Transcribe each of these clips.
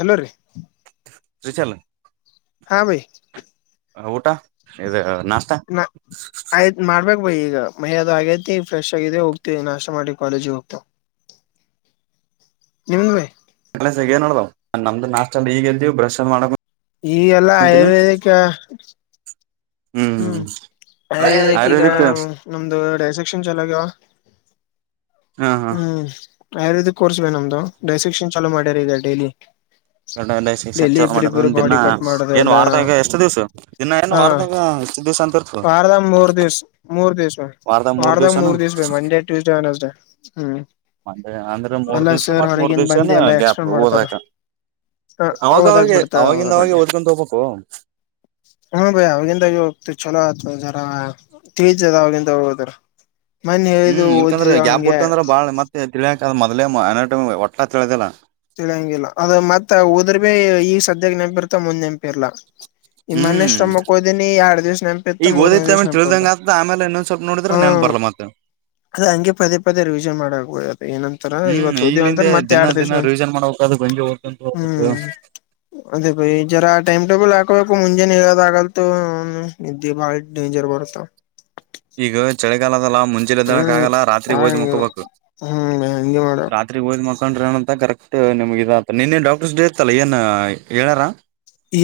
ಅಲ್ಲ ರೀ ರಿೀ ಚಲ್ಲ ಹಾ ಭೈ ಊಟ ಇದು ನಾಸ್ತಾ ಹ ಬ ಈಗ ಮೈದ ಆಗೈತಿ ಫ್ರೆಶ್ ಆಗಿದ ಹೋಗ್ತವಿ ನಾಶ ಮಾಡಿ ಕಾಲೇಜಿಗೆ ಹೋಗ್ತಾವ ನಿಮೇ ಏನ್ ಮಾಡಡ್ದಾವ ನಮ್ದ ನಾಸ್ ಅಾ ಈಗ ಎ ಇದ್ದವು ಬ್ರಶ್ ಮಾಡಕ ಈಗೆಲ್ಲ ಆಯುರ್ವೇದಿಕ ಹ್ಮ್ ಆಯುರ್ವೇದಕ್ ಈಗ ಆಯುರ್ವೇದಿಕ್ ನಮ್ದು ಡೈಸೆಕ್ಷನ್ ಚಲಾಗಿ್ಯವ ಹಾ ಹಾ ಹ್ಮ್ ಆಯುರ್ವೇದಿಕ್ ಕೋರ್ಸ್ ಬ ನಮ್ದು ಡೈಸಿಕ್ಷನ್ ಚಾಲೂ ಮಾಡ್ಯಾರ ಇ ಡೈಲಿ ಗ ಡೈಲಿ ಶಿಕ್ಷ ಮಾಡ ನ ಇಬ್ರಿಬ್ರು ದಿನಾ ಬಾಡಿ ಕಟ್ ಮಾಡೋದು ಏನ್ ಎಲ್ಲಾ ವಾರದಾಗ ಎಷ್ಟು ದಿವ್ಸ ದಿನ ಏನ್ ವಾರದಾಗ ದಿವ್ಸ ಅಂತ ಇರ್ತದ ಬಾರದ ಮೂರು ದಿವಸ ಮೂರು ದಿವಸ ವಾರದ ಮೂರ್ ವಾರದಾಗ ದಿವ್ಸನ ಮೂರು ದಿವಸ ಭ ಮಂಡೇ ಟ್ಯೂಸ್ಡೇ ನಸ್ಡೇ ಹ್ಮ್ ಅಂದ್ರೆ ಮೂರ್ ಅಲ್ಲ ದಿವ್ಸ ಸರ್ ಮತ್ ಮೂರ್ ಹೊರಗಿಂದ ದಿವ್ಸನ ಬಂದ ಎಲ್ಲ ಎಕ್ಸ್ಪ್ ಗ್ಯಾಪ್ ಮಾಡ್ತಾರ ಓದಾಕ ಹ ಅವಾಗವಾಗ ಹದಾಗಬಿಡ್ತಾರ ಅವದ ಅವಾಗಿಂದ ಅವಾಗ ಬಗ್ಗೆ ಓದ್ಕೊಂತ ಹೋಗ್ಬೇಕು ಹ್ಮ ಭಯ ಅವವಾಗಿಂದಾಗಿ ಹೋಗ್ತ ಚಲೋ ಆ ಜರ ಟಿವ ಜದವಾಗಿಂದ ಹೋಗೋದರ ಹ್ಮ್ ಇಲ್ಕಂದ್ರೆ ಯ್ಯಾಬ್ ಬುಟ್ಟಿ ಅಂದ್ರ ಬಾಳ ಮತ್ತೆ ತಿಳಿಯಾಕ ಅದ ಮೊದಲೇ ಒಟ್ಟಾ ತಿಳದಿಲ್ಲಾ ತಿಳಿಯಂಗಿಲ್ಲ ಅದು ಮತ್ತ ಹದ್ರ ಭಿ ಈಗ ಸದ್ಯಕ್ಕೆ ನೆನಪಿರ್ತ ಮುಂದ್ ನೆನಪಿರ್ಲಾ ಈ ಮನೆ ಹ್ಮ್ ಇಷ್ಟ ಮಕ್ಕೋದೀನಿ ಎರಡ್ ದಿವ್ಸ ನೆನಪಿ ಇತ್ತ ಈಗ ಮೂರ್ನೇ ದಿವ್ಸ ಓದಿತ್ತೇನ್ ನೆನಪಿರ್ದ ಹ ಬರ್ಲ ಮಾತ ಅದ ಹಂಗೆ ಪದೇ ಪದೇ ರಿವಿಜನ್ ಮಾಡಕಬೆ ಏನಂತಾರ ಹ್ಮ್ ಇವತ್ತು ಅಂತ ಈಗ್ಲಿಂದೆ ಮತ್ತೆ ದಿನ ಎರಡ್ ದಿವಸ ದಿನ ರಿವಿಷನ್ ಮಾಡ್ಬೇಕ ಅದು ಹಂಗೆ ಓದ್ಕೊಂತ ಹೋಗ್ಬೇಕು ಹ್ಮ್ ಅದ ಜರ ಮಟೇಬಲ್ ಆ ಹಕೋಬೇಕು ಮುಂಜಾನ ಹೇಳದ ಆಗಲ್ತ ಇದ್ದೆ ಬಾಳ ಡೇಂಜರ್ ಬರುತ್ತ ಈಗ ಚಳಿಗಾಲದಲ್ಲ ಮುಂಚೆ್ದಳಕ್ ಹ್ಮ್ ಆಗಲ್ಲ ರಾತ್ರಿ ಓದ್ ಆಗಂಗಿಲ್ಲ ಮುಕೋಬೇಕು ಹ್ಮ್ ಹಂಗೆ ಮಾಡ ರಾತ್ರಿ ಓದ್ ಮುಕ್ಕ ಹಂತ ಕರೆಕ್ಟ್ ನಿಮಗ ನಿನ್ನ ಡಾಕ್ಟರ್ಸ್ ಡೇ ಇತ್ತಲ್ಲ ಏನ್ ಹೇಳ್ಯಾರ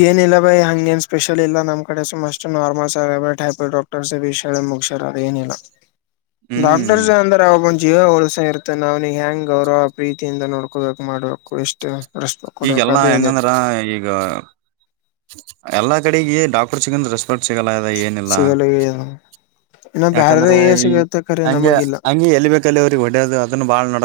ಏನಿಲ್ಲಲ್ಲ ಬೈ ಹಂಗ ನ್ ಸ್ಪೆಷಲ್ ಇಲ್ಲ ನಮ್ಮ ಕಡೆ ಸುಷ್ಟು ನಾರಲ್ಸ್ ಬ ಟೈಪೋಡ್ ಡಾಕ್ಟರ್ಸ್ ಮುಗಾರ ಅದ ಏನಿಲ್ಲ ಹ್ಮ್ ಡಾಕ್ಟರ್ಸ್ ಅಂದ್ರಬ ಜೀವ ಉಳಸ ಇರುತ್ತೆ ನಾ್ನಿಗೆ ಹೆಂಗೆ ಗೌರವ ಪ್ರೀತಿಯಿಂದ ನೋಡ್ಕೋಬೇಕು ಮಾಡ್ಬೇಕು ಇಷ್ಟು ಈಗೆಲ್ಲಾ ಹೆಂಗಂದ್ರ ಈಗ ಎಲ್ಲಾ ಕಡೆಗ ಡಾಕ್ಟರ್ ಸಿಗಂದ ರೆಸ್ಪಾನ್ಟ್ ಸಿಗಲ್ಲ ಅ ಏನಿಲ್ಲ ಸಿಗಲ್ಲ ಏನು ಇನ್ನ ಯಾಕಂದ್ರೆ ಬ್ಯಾರೆ ಈ ಸಿಗತ್ತೆ ಕರೆ ಹಂಗೆ ನಮಗಿಲ್ಲ ಹಂಗಗೆ ಎಲ್ಲಿ ಬೇಕಲ್ಲಿ ಅವ್ರಿಗೆ ಹೊಡೇದು ಅದನ್ನ ಬಾಳ್ ನ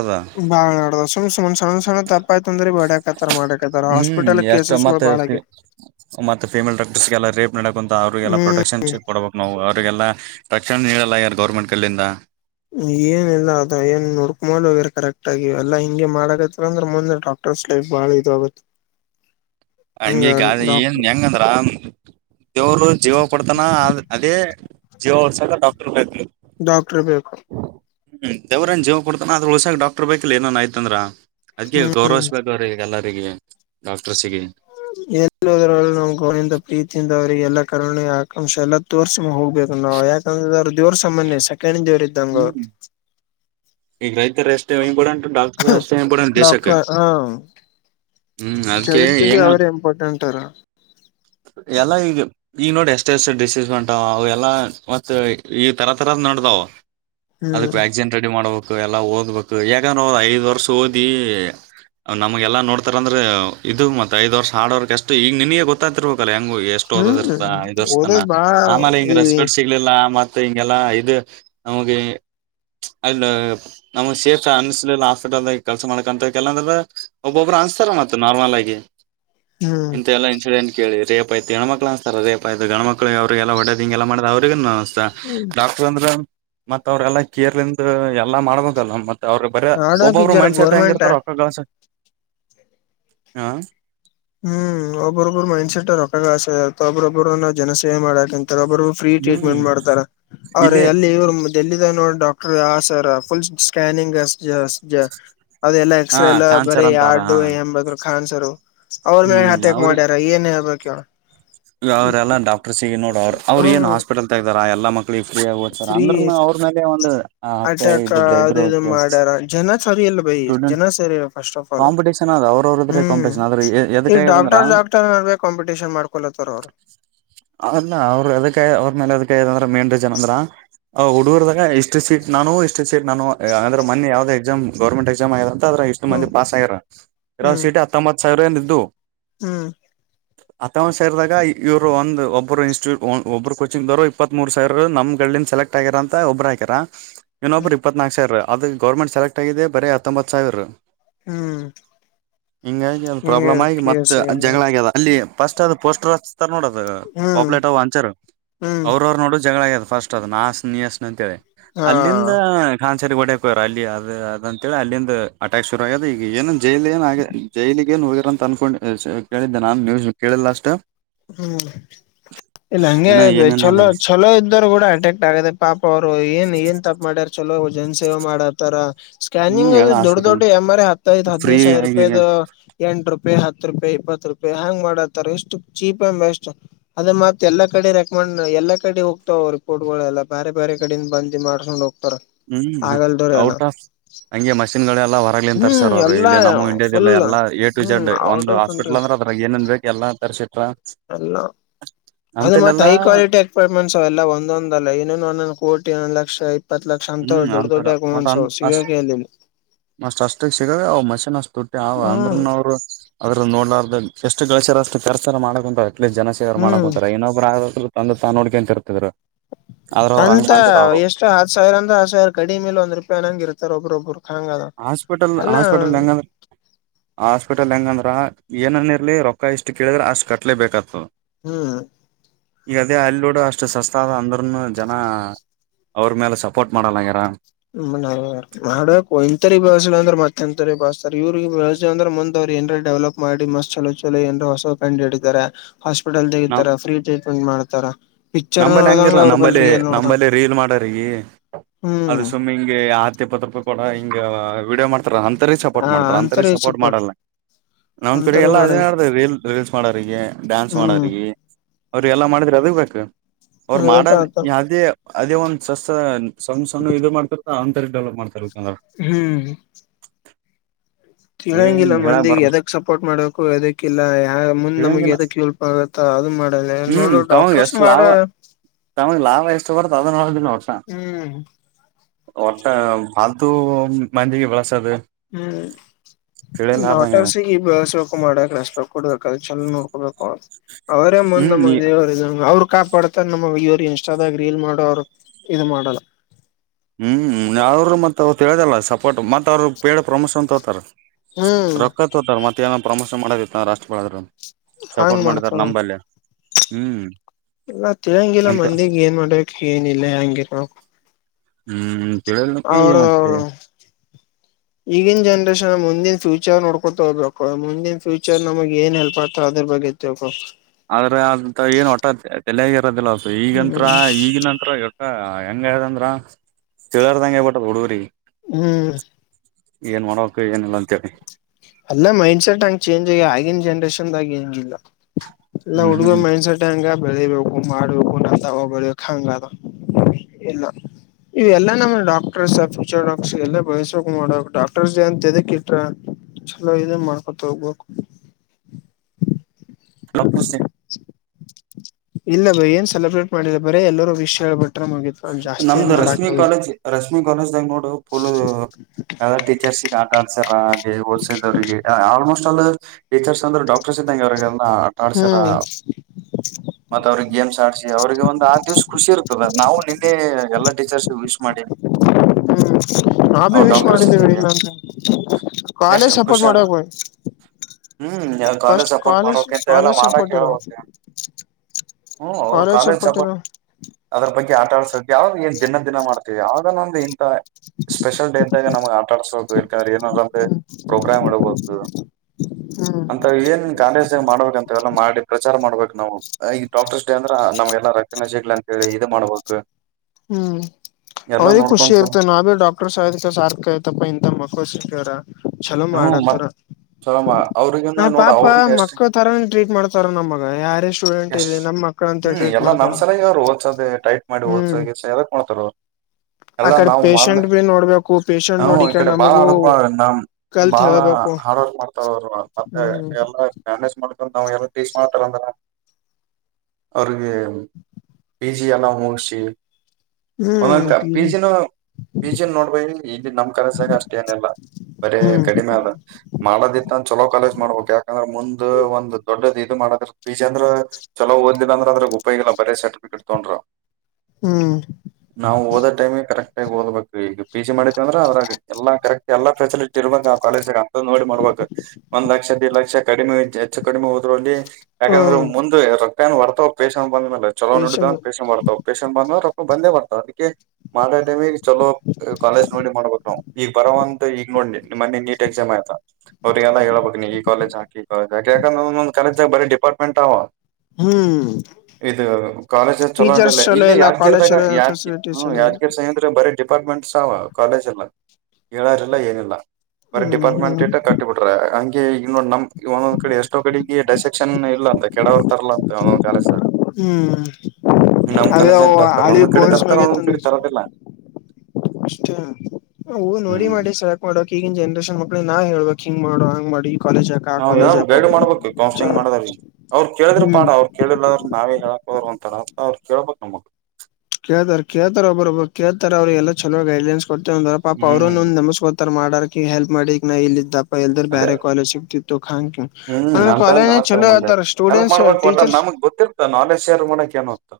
ಬಾಳ ನಡ ಸು್ ಸ್ ಸಣ್ಣ ಸಣ್ಣ ತಪ್ಪ ಆಯತ್ ಅಂದ್ರೆ ಬಡ್ಯಾಕತ್ತತರ್ ಮಾಡಾಕತ್ತರ ಹಾಸ್ಪಿಟಲ್ ಕೇಸಸ್ ಬಾಳ ಆಗ್ಯಾವ ಮತ್ತೆ ಫೀಮೇಲ್ ಡಾಕ್ಟರ್ಸ್ಲ್ಲ ರೇಪ್ ನಡಕ್ ಅಂತ ಅವರು ಎಲ್ಲಾ ಹ್ಮ್ ಪ್ರೊಟೆಕ್ಷನ್ ಕೊಡಬೇಕು ನಾವು ಅವರಿಗೆಲ್ಲಾ ರಕ್ಷಣೆ ನೀಡಲ್ಲ ಯಾರು ಗೌರ್ಮೆಂಟ್ ಕಲ್ಲಿಿಂದ ಏನ ಇಿಲ್ಲ ಅದ ಏನ್ ನುರ್ಕ ಮಲ್ ಹೋಗರಿ ಕರೆಕ್ಟ್ ಆಗ ಎಲ್ಲ ಹಿಂಗೆ ಮಾಡಕತ್ ಅಂದ್ರೆ ಮುಂದೆ ಡಾಕ್ ಟ್ ಲೈಫ್ ಬಾಳ ಇದು ಆಗುತ್ತೆ ಹಂಗಿಗಾದ ಏನ್ ಹೆಂಗಂದ್ರಾಮ ದೇವರು ಜೀವ ಕೊಡ್ತಾನ ಅ ಅದೇ ಜೀವ ಉಲಸಕ್ ಡಾಕ್ಟರ್ ಬೇಕ ಡಾಕ್ಟರ್ ಬೇಕು ಹ್ಮ ದೇವ್ರಏ ಜೀವ ಕೊಡ್ತಾನ ಅದ್ರ ಉಳ್ಸ ಡಕ್ಟರ್ ಬೇಕಿಲ್ಲ ಏನದ್ರ ಅದ್ಕ ಹ್ಮ್ ಗೌರವಿಸಬೇಕ ಅವ್ರೀ ಎಲ್ಲಗ ಡಾಕ್ಟರ್ಸಿಗೆ ಎಲ್ಲಿದರಲ್ಲೂ ನಮ್ ಗೌನಿಂದ ಪ್ರೀತಿಯಿಂದ ಅವರಿಗೆ ಎಲ್ಲಾ ಕರುಣೆಯ ಆಕಾಂಕ್ಷ ಎಲ್ಲಾ ತೋರ್ಸ ಹ ಹೋಗ್ಬೇಕು ನಾವು ಯಾಕಂದ್ರ ಅವ್ರರು ದೇವರ ಸಾಮಾನ್ಯ ಸೆಕಂಡ್ ದವರ್ ಇದಂಗ ಅವ್ರು ಹ್ಮ್ ಈಗ ರೈತ್ರು ಎಷ್ಟು ಇಂಪಾರ್ಟೆಂಟ್ ಡಾಕ್ಟರಿ ಇಂಪಾರ್ಟೆಂಟ್ ಡಾಕ್ಟರ್ ದೇಶಕ್ಕ ಹಾ ಹ್ಮ್ ಅದಕ್ಕೆ ಜಗತ್ತಿಗೆ ಹೆಂಗ ಅವ್ರೇ ಇಂಪಾರ್ಟೆಂಟ್ ಅವ್ರ ಎಲ್ಲ ಈಗ ಈಗ ನೋಡಿ ಎಷ್ಟ ಎಷ್ಟ್ ಡ್ರಶಸ್ ಬಂಟಾವ ಅವ ಎಲ್ಲಾ ಮತ್ತತ್ ಈ ತರ ತರದ್ ನೋಡ್ದಾವ ಅದಕ್ ಹ್ಮ್ ವ್ಯಾಕ್ಸಿನ್ ರೆಡಿ ಮಾಡ್ಬೇಕು ಎಲ್ಲಾ ಓದ್ಬೇಕು ಯಾಕಂದ್ರೆ್ ಐದ್ ವರ್ಷ ಓದಿ ನಮ್ಗೆಲ್ಲ ನೋಡ್ತಾರ ಅಂದ್ರೆ ಇದದುಗ್ ಮತ್ತತ್ ಐದ ವರ್ಷ ಆಡ್ವರ್ಗೆ ಅಷ್ಟ ಈಗ ನಿನಗ ಗೊತ್ತಾ್ತಿರ್ಬೇಕಲ ನಮಗೂ ಎಷ್ಟು ಓದಿದ್ರು ಐದು ಹ್ಮ್ ವರ್ಷತಾನಾ ಓದೋದ್ ಬಾಳ ಆಮೇಲೆ ಹಿಂಗ್ ಈ ರೆಸ್ಪೆಟ್ ಸಿಗ್ಲಿಲ್ಲ ಮತ್ತ ಮತ್ತೆ ಹಿಂಗೆಲ್ಲಾ ಇದು ನಮಗೆ ಅಲ್ಲ ನಮ್ ಸೇಫ್ ಅನಿಸಿಲಿಲ್ಲ ಹಾಸ್ಪಿಟಲ್ದ್ದಾಗೆ ಕೆಲ್ಸ ಮಾಡ್ಕಂತ ಕೆಲ್ಲಂದ್ರೆ ಒಬ್ಬೊಬ್ಬ್ರ ಅನಿಸ್ತಾಲ್ಲ ಮತ್ತೆ ನಾರ್ಮಲ್ ಆಗಿ ಹ್ಮ್ ಇಂತಾವೆಲ್ಲ ಇನ್ಸಿಡೆಂಟ್ ಕೇಳಿ ರೇಪ್ ಆಯ್ತು ಹೆಣ್ಣು ಮಕ್ಳು ಅನ್ನಿತಾರಾ ರೇಪ್ ಆಯ್ತು ಗಂಡು ಮಕ್ಕಳಿಗೆ ಒಳ್ಳೇದು ಅವ್ರರಿಗೆಲ್ಲ ಹೊಡದ ಹಿಂಗೆಲ್ಲ ಮಾಡ್ದ ಅವ್ರಿಗೂ ಡಾಕ್ಟರ್ ಅಂದ್ರೆ ಮತ್ ಅವ್ರೆಲ್ಲಾ ಕೇರ್ಲಿಂದ ಎಲ್ಲಾ ಮಾಡ್ಬೇಕಲ್ವಾ ಮತ್ ಅವ್ರಿಗೆ ಬಾರಿ ನಾಡಾಕ ಒಬ್ಬೊಬ್ರು ಜರ ಮೈಂಡ್ ಸೆಟ್ ಗೋರ್ಮೆಂಟ್ ಹೆಂಗಿರ್ತಾರ ಹಾ ಹ್ಮ್ ಒಬ್ಬ್ರೊಬ್ಬರು ಮೈಂಡ್ಸೆಟ್ ರೊಕ್ಕಾಗ ಆಸೆತ್ತ ಒಬ್ರೊಬ್ಬರು ಜನಸೇವೆ ಮಾಡಕಂತ ಒಬ್ಬರು ಫ್ರೀ ಹ್ಮ್ ಟ್ರೀಟ್ಮೆಂಟ್ ಮಾಡ್ತಾರ ಅವ್ರ ಇಲ್ಲಿ ಅಲ್ಲಿ ಇವರು ಎಲ್ಲಿದರು ನೋಡಿ ಡಾಕ್ಟರ್ ಹಾ ಸರ್ ಫುಲ್ ಸ್ಕ್ಯಾನಿಂಗ್ ಹಾ ಅದ ಎಲ್ಲಾ ಹಾ ಎಕ್ಸ್ರ ಎಲ್ಲ ಕಾನ್ಸರ್ ಬರೀ ಅಂತಾರ ಹ ಆಡು ಏನಾ ಬೇಕಾರೂ ಕಣ್ಣಿಸರು ಅವ್ರದೇ ಹ್ಮ್ ಹಟ್ಯಾಕ್ ಮಾಡ್ಯಾರ ಏನ್ ಹೇಳಬೇಕು ಹೇಳು ಅವ್ರೆಲ್ಲ ಡಾಕ್ಟರ್ ಸಿ ನೋಡ ಅವ್ ಅವರು ಏನ್ ಹ್ಮ್ ಹಾಸ್ಪಿಟಲ್ ತಗ್ದಾರ ಎಲ್ಲ ಮಕ್ಕಳ ಮಳ ಫ್ರೀಯಾಗ ಓದಿಸರ ಫ್ರೀ ಅಂದ್ರನು ಅವ್ರ ಮೇಲೆ ಒಂದು ಅಟ್ಯಾಕ್ ಅದಿಕ್ಕೆ ಅದು ಇದುದ್ರು ಇದು ಮಾಡ್ಯಾರ ಜನ ಸರಿ ಇಲ್ಲ ಬೈ ಸ್ಟೂಡೆಂಟ್ ಜನ ಸರಿ ಇಲ್ಲ ಫಸ್ಟ್ ಆಫ್ ಆಲ್ ಕಾಂಪಿಟೇಷನ್ ಅದು ಅವ್ರವ್ರದ್ರೆ ಕಾಂಪಿಟೇಷನ್ ಆದ್ರೆ ಎದಕ್ಕ ಅದಂದ್ರ ಕಾಪಟೇಷನ್ ಮಾಡ ಅಲ್ಲ ಅವ್ರ ಎದಕಾಯ ಅವ್ರ ಮೇಲೆ ಯದಕಗದ ಅಂದ್ರೆ ಮೇನ್ ರೀಸನ್ ಅಂದ್ರ ಅ ಹುಡುಗರ್ದಾಗ ಇಷ್ಟು ಸೀಟ್ ನಾನು ಇಷ್ಟು ಸೀಟ್ ನಾನು ಅಂದ್ರ ಮೊನ್ನೆ ಯಾವ್ದ ಎಕ್ಸಾಮ್ ಗೌರ್ಮೆಂಟ್ ಎಕ್ಸಾಮ್ ಆಯದ ಅದ್ರಲ್ಲಿ ಇಷ್ಟು ಮಂದಿ ಹ್ಮ್ ಪಾಸ್ ಆಗರ ಜನರಲ್ ಹ್ಮ್ ಸೀಟ ಹತ್ತೊಂಬತ್ ಸಾವಿರ ಏನ ಇದಿದ್ದು ಹ್ಮ್ ಇತ್ತ ಆವಾ ಸೇರದಾಗ ಇವರು ಒಂದು ಒಬ್ರು ಇಸ್ಟಿಟ್ಯೂಟ್ ಒಬ್ರು ಕೋಚಿಂಗ್ವರು ಇಪ್ಪತ್ ಮೂರು ಸಾವರು ನಮ್ಗಳಿಂದ ಸೆಲೆಕ್ಟ್ ಗಾರ ಅಂತ ಒಬ್ಬ್ರ ಹಕಾರ ಹ್ಮ್ ಇನ್ನೊಬ್ರು ಇಪ್ಪತ್ನಾಲ್ಕ ಸಾವಿರ ಅದು ಗವರ್ನಮೆಂಟ್ ಸೆಲೆಕ್ಟ್ ಆಗಿದೆ ಬರಿ ಹತ್ತೊಂಬತ್ತು ಸಾವರ ಹ್ಮ್ ಹಿಂಗಾಗಿ ಅಲ್ಲಿ ಪ್ರಾಬ್ಲಮ್ ಆಗಿ ಮತ್ತ ಜಗಳ ಹ್ಮ್ ಆಗ್ಯದ ಅಲ್ಲಿ ಅಷ್ಟಟ್ ಅದು ಪೋಸ್ಟರ್ ಹಚ್ತ ನೋಡದು ಹ್ಮ್ ಪಾಪುಲೇಟ್ ಅವ್ ಅಂಚರ್ ಹ್ಮ್ ಅವ್ರವರು ನೋಡು ಜಗಳ ಆಗ್ಯದ ಫಸ್ಟ್ ಅದು ನಾ ಹಚ್ಚಿ ನೀ ಹಚ್ಚೋನ ಅಂತ ಹೇಳಿ ಹಾ ಅಲ್ಲಿಂದ ಹೊಡಿಯೋಕೆ ಹೋಗರ ಅದ ಅಂತ ಹೇಳಿ ಅಲ್ಲಿಂದ ಅಟ್ಯಾಕ್ ಶುರು ಆಗದ ಈಗ ಏನಾದ ಜೈಲ ಏನು ಆಗ ಜೈಲಗೇನು ಹೋಗ್ಯರ ಅಂತ ಅನ್ಕೊಂಡು ಕೇಳಿದ್ದೆ ನಾನು ನ್ಯೂಸ್ ಕೇಳಿಲ್ಲ ಅಷ್ಟಟ್ ಹ್ಮ್ ಇಲ್ಲ ಹಂಗೆ ಇನ್ನ ಏನೇನ ಅದ. ಚಲೋ ಚಲೋ ಇದ್ದರು ಕೂಡ ಅಟ್ಯಾಕ್ಟ್ ಆಗದೆ ಪಾಪ ಅವ್ರು ಏನ್ ಏನ್ ತಪ್ಪ ಮಾಡ್ಯಾರ ಚಲೋ ಜನ ಸೇವೆ ಮಾಡತರ ಹ್ಮ್ ಸ್ಕ್ಯಾನಿಂಗ್ದು ಎಲ್ಲ ದೊಡ್ಡ ಹಾಸ್ಪಿಟಲ್ ದೊಡ್ಡ ಎಂ ಆರ್ ಐ ಹತ್ತೈದು ಫ್ರೀ ಹದಿನೈದು ಸಾವಿರ ಆಗಿ ರೂಪಾಯಿ ಅದು ಎಂಟು ರೂಪಾಯಿ ಹತ್ತು ರೂಪಾಯಿ ಇಪ್ಪತ್ತು ರೂಪಾಯಿ ಹೆಂಗ್ ಮಾಡತಾರೆ ಎಷ್ಟು ಚೀಪ್ ಅಂಡ್ ಬೆಸ್ಟ್ ಅದ ಮತ್ತ ಎಲ್ಲಾ ಕಡೆ ರೆಕಮೆಂಡ್ ಎಲ್ಲ ಕಡೆ ಹೋಗ್ತಾವ ರಿಪೋರ್ಟ್ ಗಳು ಎಲ್ಲಾ ಬೇರೆ ಬೇರೆ ಕಡೆಯಿಂದ ಬಂದಿ ಮಾಡಿಸಿಕೊಂಡು ಹೋಗ ಹ್ಮ್ ಔಟ ಆಫ್ ಹಂಗೆ ಮಷಿನ್ ಗಳೆಲ್ಲಾ ಹೊರಗ್ಲಿಂತರ್ ಹ್ಮ್ ಸರ್ ಅವ್ರು ಎಲ್ಲಾ ಇಲ್ಲಿ ನಮ್ಮ ಇಂಡಿಯಾದಲ್ಲ ಫುಲ್ ಎಲ್ಲಾ A to hmm Z out ಒಂದು ಆಫ್ ಹಾಸ್ಪಿಟಲ್ ಅದ್ರಾಗ ಏನನ್ ಬೇಕ ಎಲ್ಲ ತರ್ಸಿ ಇಟ್ಟರಾ ಎಲ್ಲಾ ಅದು ಮತ್ತತ್ ಹೈ ಕ್ವಾಲಿಟಿ ಎಕ್ವಿಪ್ಮೆಂಸ್ ಎಲ್ಲ ಒಂದೊಂದಲ್ಲ ಇನ್ನೊಂದ ಒಂದೊಂದು ಕೋಟಿ ಒಂದೊಂದು ಲಕ್ಷ ಆಯತು ಇಪ್ಪತ್ತು ಲಕ್ಷ ಅಂತ ಹ್ಮ್ ದೊಡ್ಡ ದೊಡ್ಡ ಈಕ್ವಪಿಮೆಂಟ್ಸ್ ಆವಾ ಸಿಗೋಕಿಲ್ಲ ಮಷ್ಟ ಅಷ್ಟಕ್ ಸಿಗಾವ ಅವ ಮಷಿನ್ ಅಷ್ಟ ತುಟ್ಟಿ ಆ ಹ್ಮ್ ಅಂದ್ರನ ಅವರು ಅದ್ರ ನೋಡ್ಲಾರ್ದು ಎಷ್ಟು ಗಳಿಚಾರಷ್ಟು ಅಷ್ಟು ಮಾಡಕಂಂತಾರೆ ಅಲೀಸ್ಟ್ ಜನ ಸೇವರ್ ಹ್ಮ್ ಮಾಡಕಂತಾರೆ ಇನ್ನೊಬ್ಬರು ತಂದ ತಾವು ನೋಡಿಕೊಂತ ಇರ್ತಿದರು ಅಂತ ಎಷ್ಟು ಹತ್ತು ಸಾವಿರ ಅಂದ ಹತ್ ಸಾವಿರ ಕಡಿ ಮೇಲೆ ಒಂದ್ ರೂಪಾಯಿ ಅನಂಗ ಇರ್ತಾರೆ ಒಬ್ಬ್ರೊಬ್ರು ಹಾಸ್ಪಿಟಲ್ ಹಾಸ್ಪಿಟಲ್ ಹೆಂಗಂದ್ರ ಹಾಸ್ಪಿಟಲ್ ಹೆಂಗಂದ್ರ ಏನ ಇರ್ಲಿ ರೊಕ್ಕ ಇಷ್ಟು ಕೇಳಿದ್ರೆ ಅಷ್ಟ್ ಕಟ್ಲೆೇಬೇಕಾಗ್ತದೆ ಹ್ಮ್ ಈಗ ಅದೇ ಅಲ್ಲಿೋಡ ಅಷ್ಟುಸಸ್ತ ಆದ ಅಂದ್ರನು ಜನ ಅವ್ರ ಮೇಲೆ ಸಪೋರ್ಟ್ ಮಾಡಲ್ಲಂಗ್ಯಾರ ಮಾಡ್ಬೇಕು ಇಂತರಿಗೆ ಬಳಸಂದ್ರ ಇಲ್ ಮತ್ಎಂತರಿಗೆ ಬಳಸ್ತಾರೆ ಇವ್ರಿಗೆ ಬೆಳಸ ಅಂದ್ರೆ ಮುಂದ್ ಏನ್ರೆ ಡೆವಲಪ್ ಮಾಡಿ ಮಸ್ತ್ ಚಲೋ ಚಲೋ ಎಂದರು ಹೊಸದು ಕಂಡು ಹಿಡಿದಿದ್ದಾರೆ. ಹಾಸ್ಪಿಟಲ್ ನಾವ್ ತೆಗಿತಾರ ಫ್ರೀ ಟ್ರೀಟ್ಮೆಂಟ್ ಮಾಡ್ತಾರ. ಪಿಕ್ಚರ್ ನಂಬಲ್ಲಿ ನೋಡ್ದಂಗ ಹಂಗಿರ್ಲ ಅವ್ರ ಬಲ್ ನಂಬಲ್ಲಿ ರಿಯಲ್ ನೋಡ್ದಂಗ ನಂಬಲ್ಲಿ ರೀಲ್ ಮಾಡರಿಗಿ ಹ್ಮ್ ಅದು ಸ್ಮ್ಮಿಂಮ್ ಹಗೆ ಆ ಹತ್ತ ಇಪ್ಪತ್ತು ರೂಪಾಯಿ ಕಡ ಹಿಂಗ ವಿಡಿಯೋ ಮಾಡ್ತಾರ ಅಂತರಿ ಸಪೋರ್ಟ್ ಆ ಮಾಡ್ತಾರ ಅಂತರಿ ಅಂತರಿಗ್ ಸಪೋರ್ಟ್ ಮಾಡಲ್ಲ. ನಮ್ ಅಂತರ ಕಡೆಗೆಲ್ಲಾ ಮಾಡ ಅದೇ ಅದ ರೀಲ್ ರೀಲ್ಸ್ ಮಾಡೋರಿಗೆ ಡ್ಯಾನ್ಸ್ ಹ್ಮ್ ಮಾಡೋರಿಗೆ. ಅವ್ರ ಎಲ್ಲ ಮಾಡಿದ್ರೆ ಅದ ಬೇಕು ಅವ್ರ ಮಾಡ ಅದಕ್ಕ ಆತ ಯಾವ್ದೇ. ಅದೇ ಒಂದ್ ಸಸ ಸಣ್ಣ ಸಣ್ಣ ಇದು ಮಾಡ್ತತ ಅವ್ ತರ ಡೆವಲಪ್ ಮಾಡ್ತಾರ ಇದು. ಹ್ಮ್ ಏನ್ ತಿಳಂಗಿಲ್ಲ ಹೇಳ ಮಂದಿಗ್ ಬರ ಎದಕ್ ಸಪೋರ್ಟ್ ಮಾಡಕು ಎದಕ್ ಇಲ್ಲ ಯ ಮುಂದ್ ನಮಗ್ ಹೇಳಂಗಿಲ್ಲ ಎದಕ್ ಯಲ್ಪ್ ಆಗತ್ತ. ಯಾವ್ ಮಾಡಲ್ಲ ಹ್ಮ್ ನೋಡು ತಮಗ್ ಡಾಕ್ಟರ್ಸ್ ಎಷ್ಟು ಲಾಭ ಮಾಡು. ತಮಗ್ ಲಾಭ ಎಷ್ಟು ಬರುತ್ತ ಅದನ್ನ ನೋಡ್ದಿಲ್ಲ ಒಟ್ಟ. ಹ್ಮ್ ಒಟ್ಟ ಫಾಲ್ತು ಮಂದಿಗೆ ಬೆಳಸದು. ಹ್ಮ್ ಡಾಕ್ಟರ್ಸಿಗೆ ಬೆಳಸ್ಬೇಕು ಮಾಡಕ್ ಅಷ್ಟಬೇಕು ಕೊಡ್ಬೇಕ ಅದು ಚೆಂದ ಮ ಕೊಡ್ಬೇಕು ಅವರೇ ಮುಂದ್ ಹ್ಮ್ ನೀ ನಮಗ್ ದೇವರು ಇದ ಅವ್ರ ಕಾಪಾಡ್ತಾರೆ ನಮಗ ಇವ್ರ ಇನ್ಸ್ಟಾದಾಗ ರೀಲ್ ಮಾಡೋ ಅವರು ಇದು ಮಾಡಲ್ಲ. ಮ ಅವರು ತಿಳದಲ್ಲ ಸಪೋರ್ಟ್ ಮತ್ತ ಅವ್ರು ಪೇಡ್ ಪ್ರಮೋಷನ್ ತೋತಾರ ಹ್ಮ್ ರೊಕ್ಕ ತೋತಾರ ಮತ್ತೆ. ಪ್ರಮೋಷನ್ ಮಾಡದಿತ್ತ ರಾಷ್ಟ್ರ ಬಳದರು ಹಾಂಗ್ ಸಪೋರ್ಟ್ ಮಾಡಿದಾರ ನಂಬಲ್ಲಿ ಹ್ಮ್ ಇಲ್ಲ ತಿಳಂಗಿಲ್ಲ ಅಂತ ಮಂದಿಗ್ ಏನ್ ಮಾಡ್ಬೇಕ್ ಏನ ಇಲ್ಲ ಹೆಂಗಿರಬಕ್ ಹ್ಮ್ ಕೆೇಳಲ್ಲ ಕ ಮತ್ತೆ. ಈಗನ್ ಜನ್ರೇಷನ್ ಮುಂದಿನ ಫ್ಯೂಚರ್ ನೋಡ್ಕೊತ ಹೋಗ್ಬೇಕು ಮುಂದಿನ ಫ್ಯೂಚರ್ ನಮಗ್ ಏನ್ ಹೆಲ್ಪ್ ಆಗ್ತಾರೆ ಅದರ ಹಗನಿ ತಿಳ್ಕೊ ಆದ್ರೆ ಅಂತ ಏನ್ ವಟ್ಟ ತಲೆಗ್ ಇರೋದಿಲ್ಲ ಅದು ಈಗಂತ್ರ ಹ್ಮ್ ಈಗಿನಂತ್ರ ಎ ಹೆಂಗದಂದ್ರ ತಿಳರ್ದಂಗೆಬಟ್ಟದ ಹುಡುಗರಿಗೆ ಹ್ಮ್ ಏನ್ ಮಾಡಬಕ್ ಏನಿಲ್ಲ ಅಂತ ಹೇಳಿ. ಅಲ್ಲ ಮೈಂಡ್ಸೆಟ್ ಹಂಗ ಚೇಂಜ್ ಆಗ ಆಗಿನ ಜನ್ರೇಷನ್ದಾಗ ಏನ ಇಲ್ಲ. ಎಲ್ಲಾ ಹ್ಮ್ ಹುಡುಗರ ಮೈಂಡ್ಸೆಟ್ ಹಂಗ ಬೆಳಿಬೇಕು ಮಾಡ್ಬೇಕು ನತಾವ ಬೆಳಿಬೇಕ ಹಂಗ ಅದ ಎಲ್ಲಾ ಇವೆಲ್ಲಾ ನಮ್ ಡಾಕ್ಟರ್ಸ್ ಫೀಚರ್ ಡಾಕ್ಟರ್ಸ್ ಎಲ್ಲ ಬಯಸಕ್ ಮಾಡಕ್ ಡಾಕ್ಟರ್ಸ್ ಜಯಂತಿ ಯದಕ ಇಟ್ರ ಚಲೋ ಇದ ಮಾಡ್ಕೊತಾ ಹೋಗ್ಬೇಕು. ಲಕ್ಪ್ಪು ಸಿ ಇಲ್ಲ ಬೈ ಏನ್ ಸೆಲೆಬ್ರೇಟ್ ಮಾಡಿಲ್ಲ ಬರಿ ಎಲ್ಲರೂ ವಿಷಯೇಳ್ಬಟ್ಟು ನಮ್ದು ರಶ್ಮಿ ಕಾಲೇಜ್ ರಶ್ಮಿ ಕಾಲೇಜ್ದಾಗ ನೋಡು ಫುಲ್ ಅವರ ಟೀಚರ್ಸಿಗೆ ಆಟಾಡ್ಸರ ಓಸ್ರರಿಗೆ ಆಲ್ಮೋಸ್ಟ್ ಅಲ್ ಟೀಚರ್ಸ್ ಅಂದ್ರೆ ಡಾಕ್ಟರ್ಸ್ ಇದ್ದಂಗೆ ಅವ್ರ ಹ ಆಟ ಅಡ್ಸೆರ ಹ್ಮ್ ಮತ್ತ ಅವ್ರಿಗೆ ಗೇಮ್ಸ್ ಆಡ್ಸಿ ಅವ್ರಿಗೆ ಒಂದ ಆರ ದಿವ್ಸ ಖುಷಿ ಇರ್ತದೆ ನಾವು ನಿನ್ನೇ ಎಲ್ಲಾ ಟೀಚರ್ಸ್ ವಿಶ್ ಮಾಡಿನಿ ಹ್ಮ್ ನಾ ಭಿ ವಿಶ್ ಮಾಡಿದ್ದೇವಿ ಇಲ್ಲಂತ ಕಾಲೇಜ ಎಷ್ಟ್ ಸಪೋರ್ಟ್ ಖುಷಿ ಆದ್ರ ಮಾಡಕ ಹ್ಮ್ ಕಾಲೇಜ್ ಸಪೋರ್ಟ್ ಮಾಡೋಕಂತ ಇಂತವ ಎಲ್ಲ ಕಾಲೇಜ್ ಮಾಡಕ ಸಪೋರ್ಟ್ ಇರೋ ಹೇಳಬಕ ಹ್ಮ್ ಕಾಲೇಜ್ ಸಪೋರ್ಟ್ ಅದ್ರ ಬಗ್ಗೆ ಆಟ ಆಡ್ಸ ಯಾವ್ದ ಏನ್ ದಿನ ದಿನ ಮಾಡ್ತೀವಿ ಯಾವಾಗನ ಒಂದ ಇಂತ ಸ್ಪೆಷಲ್ ಡೆ ಇದ್ದಾಗ ನಮಗೆ ಆಟ ಆಡ್ಸ ಏನಾರ್ ನಂದು ಪ್ರೋಗ್ರಾಮ ಇಡಬೇಕು. ಹ್ಮ್ ಅಂತವ ಏನ್ ಕಾಂಗ್ರೇಜ ಮಾಡ್ಬೇಕಂತ ಎಲ್ಲ ಮಾಡಿ ಪ್ರಚಾರ ಮಾಡ್ಬೇಕ. ನಾವು ಈಗ ಡಾಕ್ಟರ್ಸ್ ಡೇ ಅಂದ್ರ ನಮ್ಗೆಲ್ಲ ರಕ್ಷಣಾ ಶೈಲಿ ಅಂತೇಳಿ ಇದ ಮಾಡಬೇಕು ಹ್ಮ್ ಅವ್ರಿ ಖುಷಿ ಇರ್ತ ನಾ ಭಿ ಡಾಕ್ಟರ್ ಸ ಸಾರ್ಕತಪ್ಪ ಇಂತ ಮಕ್ಕಳು ಸಿಕ್ಕ್ಯಾರ. ಚಲೋ ಹ್ಮ ಮಾಡತ್ತರ. ಮತ್ ಚಲೋ ನಾ ಅವ್ರಿಗನು ನೋಡ ಪಾಪ ಅವ್ರನ್ನ ಎಷ್ಟ್ ಮಕ್ಕಳ ತರ ಟ್ರೀಟ್ ಮಾಡ್ತಾರ ನಮ್ಮಗ ಯಾರೇ ಸ್ಟೂಡೆಂಟ್ ಇರ್ಲಿ ನಮ್ ಮಕ್ಕಳ ಅಂತ ಟ್ರೀಟ್ ಎಲ್ಲ ನಮ್ ಮಾಡ್ತಾರ ಸಲ ಯವ್ರು ಓದ್ಸೋೇ ಟೈಟ್ ಮಾಡಿ ಓದಸೋ ಹ್ಮ್ ಎ ಮಾಡ್ತಾರ ಅವರು ಆ ಎಲ್ಲಾ ಕಡೆ ನವು ಮಾಡಡ್ಲ ಪೇಶಂಟ್ ಬಿ ನೋಡ್ಬೇಕು ಪೇಶಂಟ್ ಹ್ಮ ನೋಡಿ ಈ ಕಡೆ ಬಾಳ ನಮಗೂ ಅಕ ನ ಕಲ್ತ್ ಬಾಳ ಹೇಳ್ಬೇಕು ಹಾರ್ಡ್ ವರ್ಕ್ ಮಾಡ್ತಾವರು ಮತ್ತೆ ಹ್ಮ್ ಎಲ್ಲ ಮ್ಯಾನೇಜ್ ಮಾಡ ಂದವ ಯಲ್ಲೋ ಪಸ ಮಾ ತರಂದಾನ ಅವ್ರಿಗೆ ಪಿ ಜಿ ಅನ್ನ ಮುಗಸಿ ಹ್ಮ್ ಒನತ್ಯ ಪಿ ಜಿ ನು ಪೀ ಜಿ ನ್ ನೋಡ್ಬೇ ಈಗ ನಮ್ ಕಾಲೇಜ್ ಅಷ್ಟ ಏನಿಲ್ಲ ಬರೇ ಹ್ಮ್ ಅ ಮಾಡೋದಿತ್ತ ಅಂತ ಚಲೋ ಕಲೇಜ್ ಮಾಡ್ಬೇಕು ಯಾಕಂದ್ರೆ ಮುಂದ ಒಂದು ದೊಡ್ ಇದು ಮಾಡದ ಬಜ ಅಂದ್ರ ಚಲೋ ಓದ್ಿಲ್ಲಂದ್ರ ಅದ್ರಗ್ ಉಪಯೋಗ ಇಿಲ್ಲ ಬೇ ಸರ್ಟಿಫಿಕೇಟ್ ತೊೊಂಡ್ರ ಹ್ಮ್ ನಾವು ಓದ ಟೈಮ್ ಕರೆಕ್ಟ್ ಆಗಿ ಓದ್ಬೇಕು ಈಗ ಪಿ ಜಿ ಮಾಡಿತಿವ ಅಂದ್ರ ಅದ್ರಾಗ ಎಲ್ಲ ಕರೆಕ್ಟ್ ಎಲ್ಲ ಫೆಸಿಲಿಟಿ ಇರ್ಬೇಕ ಆ ಕಾಲೇಜಗ ನೋಡಿ ಮಾಡ್ಬೇಕ್ ಒಂದ್ ಲಕ್ಷ ದೇಡ್ ಲಕ್ಷ ಕಡಿಮೆ ಹೆಚ್ಚು ಕಡಿಮೆ ಹೋದ್ರೂ ಅಲ್ಲಿ ಯಾಕಂದ್ರೆ ಹ್ಮ್ ಮುಂದ ರಕ್ತನ್ ಬರ್ತವ ಪೇಶನ್ ಬಂದ ಮೇ ಚಲೋ ಪೇಶಂಟ್ ನೋಡಿದವ್ ಪೇೇಶನ್್ ಬರ್ತಾವ ಪೇೇಶನ್ ಬಂದ ರಕ್ ಬಂದೇ ಬರ್ತ ಅದಕ್ಕೆ ಮಾಡಾಟಮ ಚಲೋ ಕಾಲೇಜ್ ನೋಡಿ ಮಾಡ್ಬೇಕು ನಾವು ಈಗ ಬರಂತ ಈಗ ನ ಬಾನಿ ಮನಿ ಎಕ್ಸಾಮ್ ಆಯತ ಅವ್ರಿಗೆಲ್ಲ ಹ ಹೇಳಳ್ಬೇಕಕ್ ನೀ ಈಾಲಜ್ ಹಾಕ ಈ ಕಾಲಜ ಯಾಕಂದ್ರಂದ ಕಾಲಜ ಬೇ ಡಿಪಾರ್ಟ್ಮೆಂಟ್ ಅವ ಹ್ಮ್ ಇದು ಕಾಲೇಜ್ ಚಲೋ ಟೀಚರ್ಸ್ ಉಂಟಲ್ಲ ಇಲ್ಲ ಕಾಲೇಜ್ ಯಾಗಿರ್ದಾಗ ಚಲೋ ಇಲ್ಲ ಯಾಗಿ ಫೆಸಿಲಿಟಿ ಹ್ಮ ಚಲೋ ಯ ಇಲ್ಲ ಅಕ ಸಹಂದ್ರೆ ಬರೀ ಡಿಪಾರ್ಟ್ಮೆಂಟ್ಸ್ ಕಾಲೇಜ್ಲ್ಲ ಹೇಳಾರಿಲ್ಲ ಏನಿಲ್ಲ ಬರ ಹ್ಮ್ ಡಿಪಾರ್ಟ್ಮೆಂಟ್ ಟ ಕಟ್ಟಿ ಬಿಟರ ಹಂಗೆ ಇಲ್ಲಿ ನೋಡ್ ನಮ ಒಂದೊಂದ್ ಕಡೆ ಎಷ್ಟು ಕಡೆಿಗೆ ಡೈಸೆಕ್ಷನ್ ಇಲ್ಲ ಅಂತ ಕೆಡವರು ತರಲ್ಲ ಅಂತ ಒಂದೊಂದು ಕಾಲೇಜ ಹ್ಮ್ ನಮ್ ಅದೇವು ಕೆಲೇಜಾದಾಗ್ ತರ್ತಾರ ಹಳಿ ಒಂದ ಕಡೆ ಬೋನ್ಸ್ ತರ್ತಾರ ಮ್ಯಾಗೆ ಅವ ತಂದ ಕಡೆ ತರೋದಿಲ್ಲ ಅಷ್ಟೇ ಹೂ ನೋಡಿ ಹ್ಮ್ ಮಾಡಿ ಸ್ಯಾಕ್ ಮಾಡಕ ಈಗಿನ ಜನ್ರೇಷನ್ ಮ ನಾ ಹೇಬೇಕ ಹಿಂಗ ಮಾಡ ಹಂಗ ಮಾಡಿ ನಾವ್ ಯಾವು ಗೈಡ್ ಮಾಡ್ಬೇಕು ಕೌನ್ಸಿಲಿಂಗ್ ಚಲೋ ಮಾಡದ್ರ ಅವ್ರು ಕೇಳಿದ್ರರು ಹ್ಮ್ ಪಾಡ ಅವ್ರು ಕೇಳಿಲ್ಲಾದ್ರರು ನಾವೇ ಹೇಳಕ್ರ್ ಒಂತರ ಅವ್ರು ಕೇಳ್ಬೇಕಕ್ ನ ಮಗ ಕೇಳ್ತಾರೆ ಕೇಳ್ತಾರ ಒಬ್ಬರೊಬ್ಬ ಕೇತಾರ ಅವ್ರರು ಎಲ್ಲ ಚಲೋ ಗೈಡ್ಲೈನ್ಸ್ ಕೊಟ್ಟಂದ ಪಾ ಹ್ಮ್ ಅವ್ರನ್ನ ಒಂದ್ ನಮಸ್ಕೋತಾರ ಮಾಡಾರಕಿ ಹೆಲ್ಪ್ ಮಾಡಿಕ್ ನ ಇಲ್ಲ ಇದಿದ್ದ ಎಲ್ದ ಅದೇ ಬೇರೆ ಕಾಲೇಜ್ ಸಿಗ್ತಿತ್ತು ಹ್ಮ್ ಖಾಂಗಂದ್ರ ಅಂತ ಕಾಲೇಜ ಚಲೋ ಸ್ಟೂಡೆಂಟ್ಸ್ ಟೀಚರ್ಸ್ ಗೊತ್ತಿರ್ ನಾಲೆಜ್ ಶೇರ್ ಮಾಡೋಕ ಏನ ಆ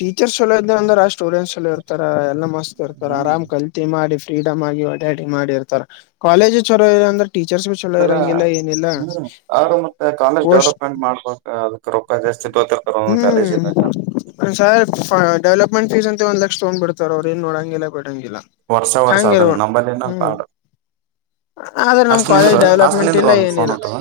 ಟೀಚರ್ಸ್ ಎಲ್ಲ ಇದ ಅಂದ್ರ ಸ್ಟೂಡೆಂಟ್ಸ್ ಎಲ್ಲ ಇರ್ತಾರ ಎಲ್ಲಾ ಮಸ್ತ್ ಇರ್ತಾರ ಹ್ಮ್ ಆರಾಮ್ ಕಲ್ತಿ ಮಾಡಿ ಫ್ರೀಡಮ್ ಆಗಿ ಒಡ್ಯಡಿ ಮಾಡಿಇರ್ತಾರ ಕಾಲೇಜ್ ಚರೋ ಇ ಅಂದ್ರೆ ಟೀಚರ್ಸ್ ಭಿ ಚಲೋ ಅ ಇರಂಗಿಲ್ಲ ಏನಿಲ್ಲ ಹ್ಮ್ ಅವರು ಮತ್ತೆ ಕಾಲೇಜ್ ಪೋಸ್ಟ್ ಡೆವಲಪ್ಮೆಂಟ್ ಮಾಡ್ಬೇಕ ಅದಕ್ ರೊಕ್ಕ ಸಿಪೋಟಿತ್ತಾರ್ ಕಾಲೇಜ ಇದಾಗ ಒ ಸರ್ ಡೆವಪೆಂಟ್ ಫೀಸ್ ಅಂತ ಒಂದ ಲಕ್ಷ ತಗೊಂಡ್ ಬಿಡ್ತಾರೆ ಅವ್ ಏನ್ ನೋ ಹಂಗಲ್ಲಾಕ್ ಬಿ ಅಲ್ಲ ವರ್ಷ ವರ್ಷ ಖಂಗ ಅದನ್ನ ಇರಬೇಕು ನಂಬಲ್ಲಿನ ಪಾಡ ಆದ್ರೆ ನಮ್ ಅಷ್ಟ್ ಕಾಲೇಜ್ ನಿಂದ್ರು ಅಷ್ಟ್ ಡೆವಲಪ್ಮೆಂಟ್ ನಿಂದ್ರು ಇಲ್ಲ ಒಂದ್ ಫೋನ್ ಏನಿಲ್ಲ ಹೊಂಟದ.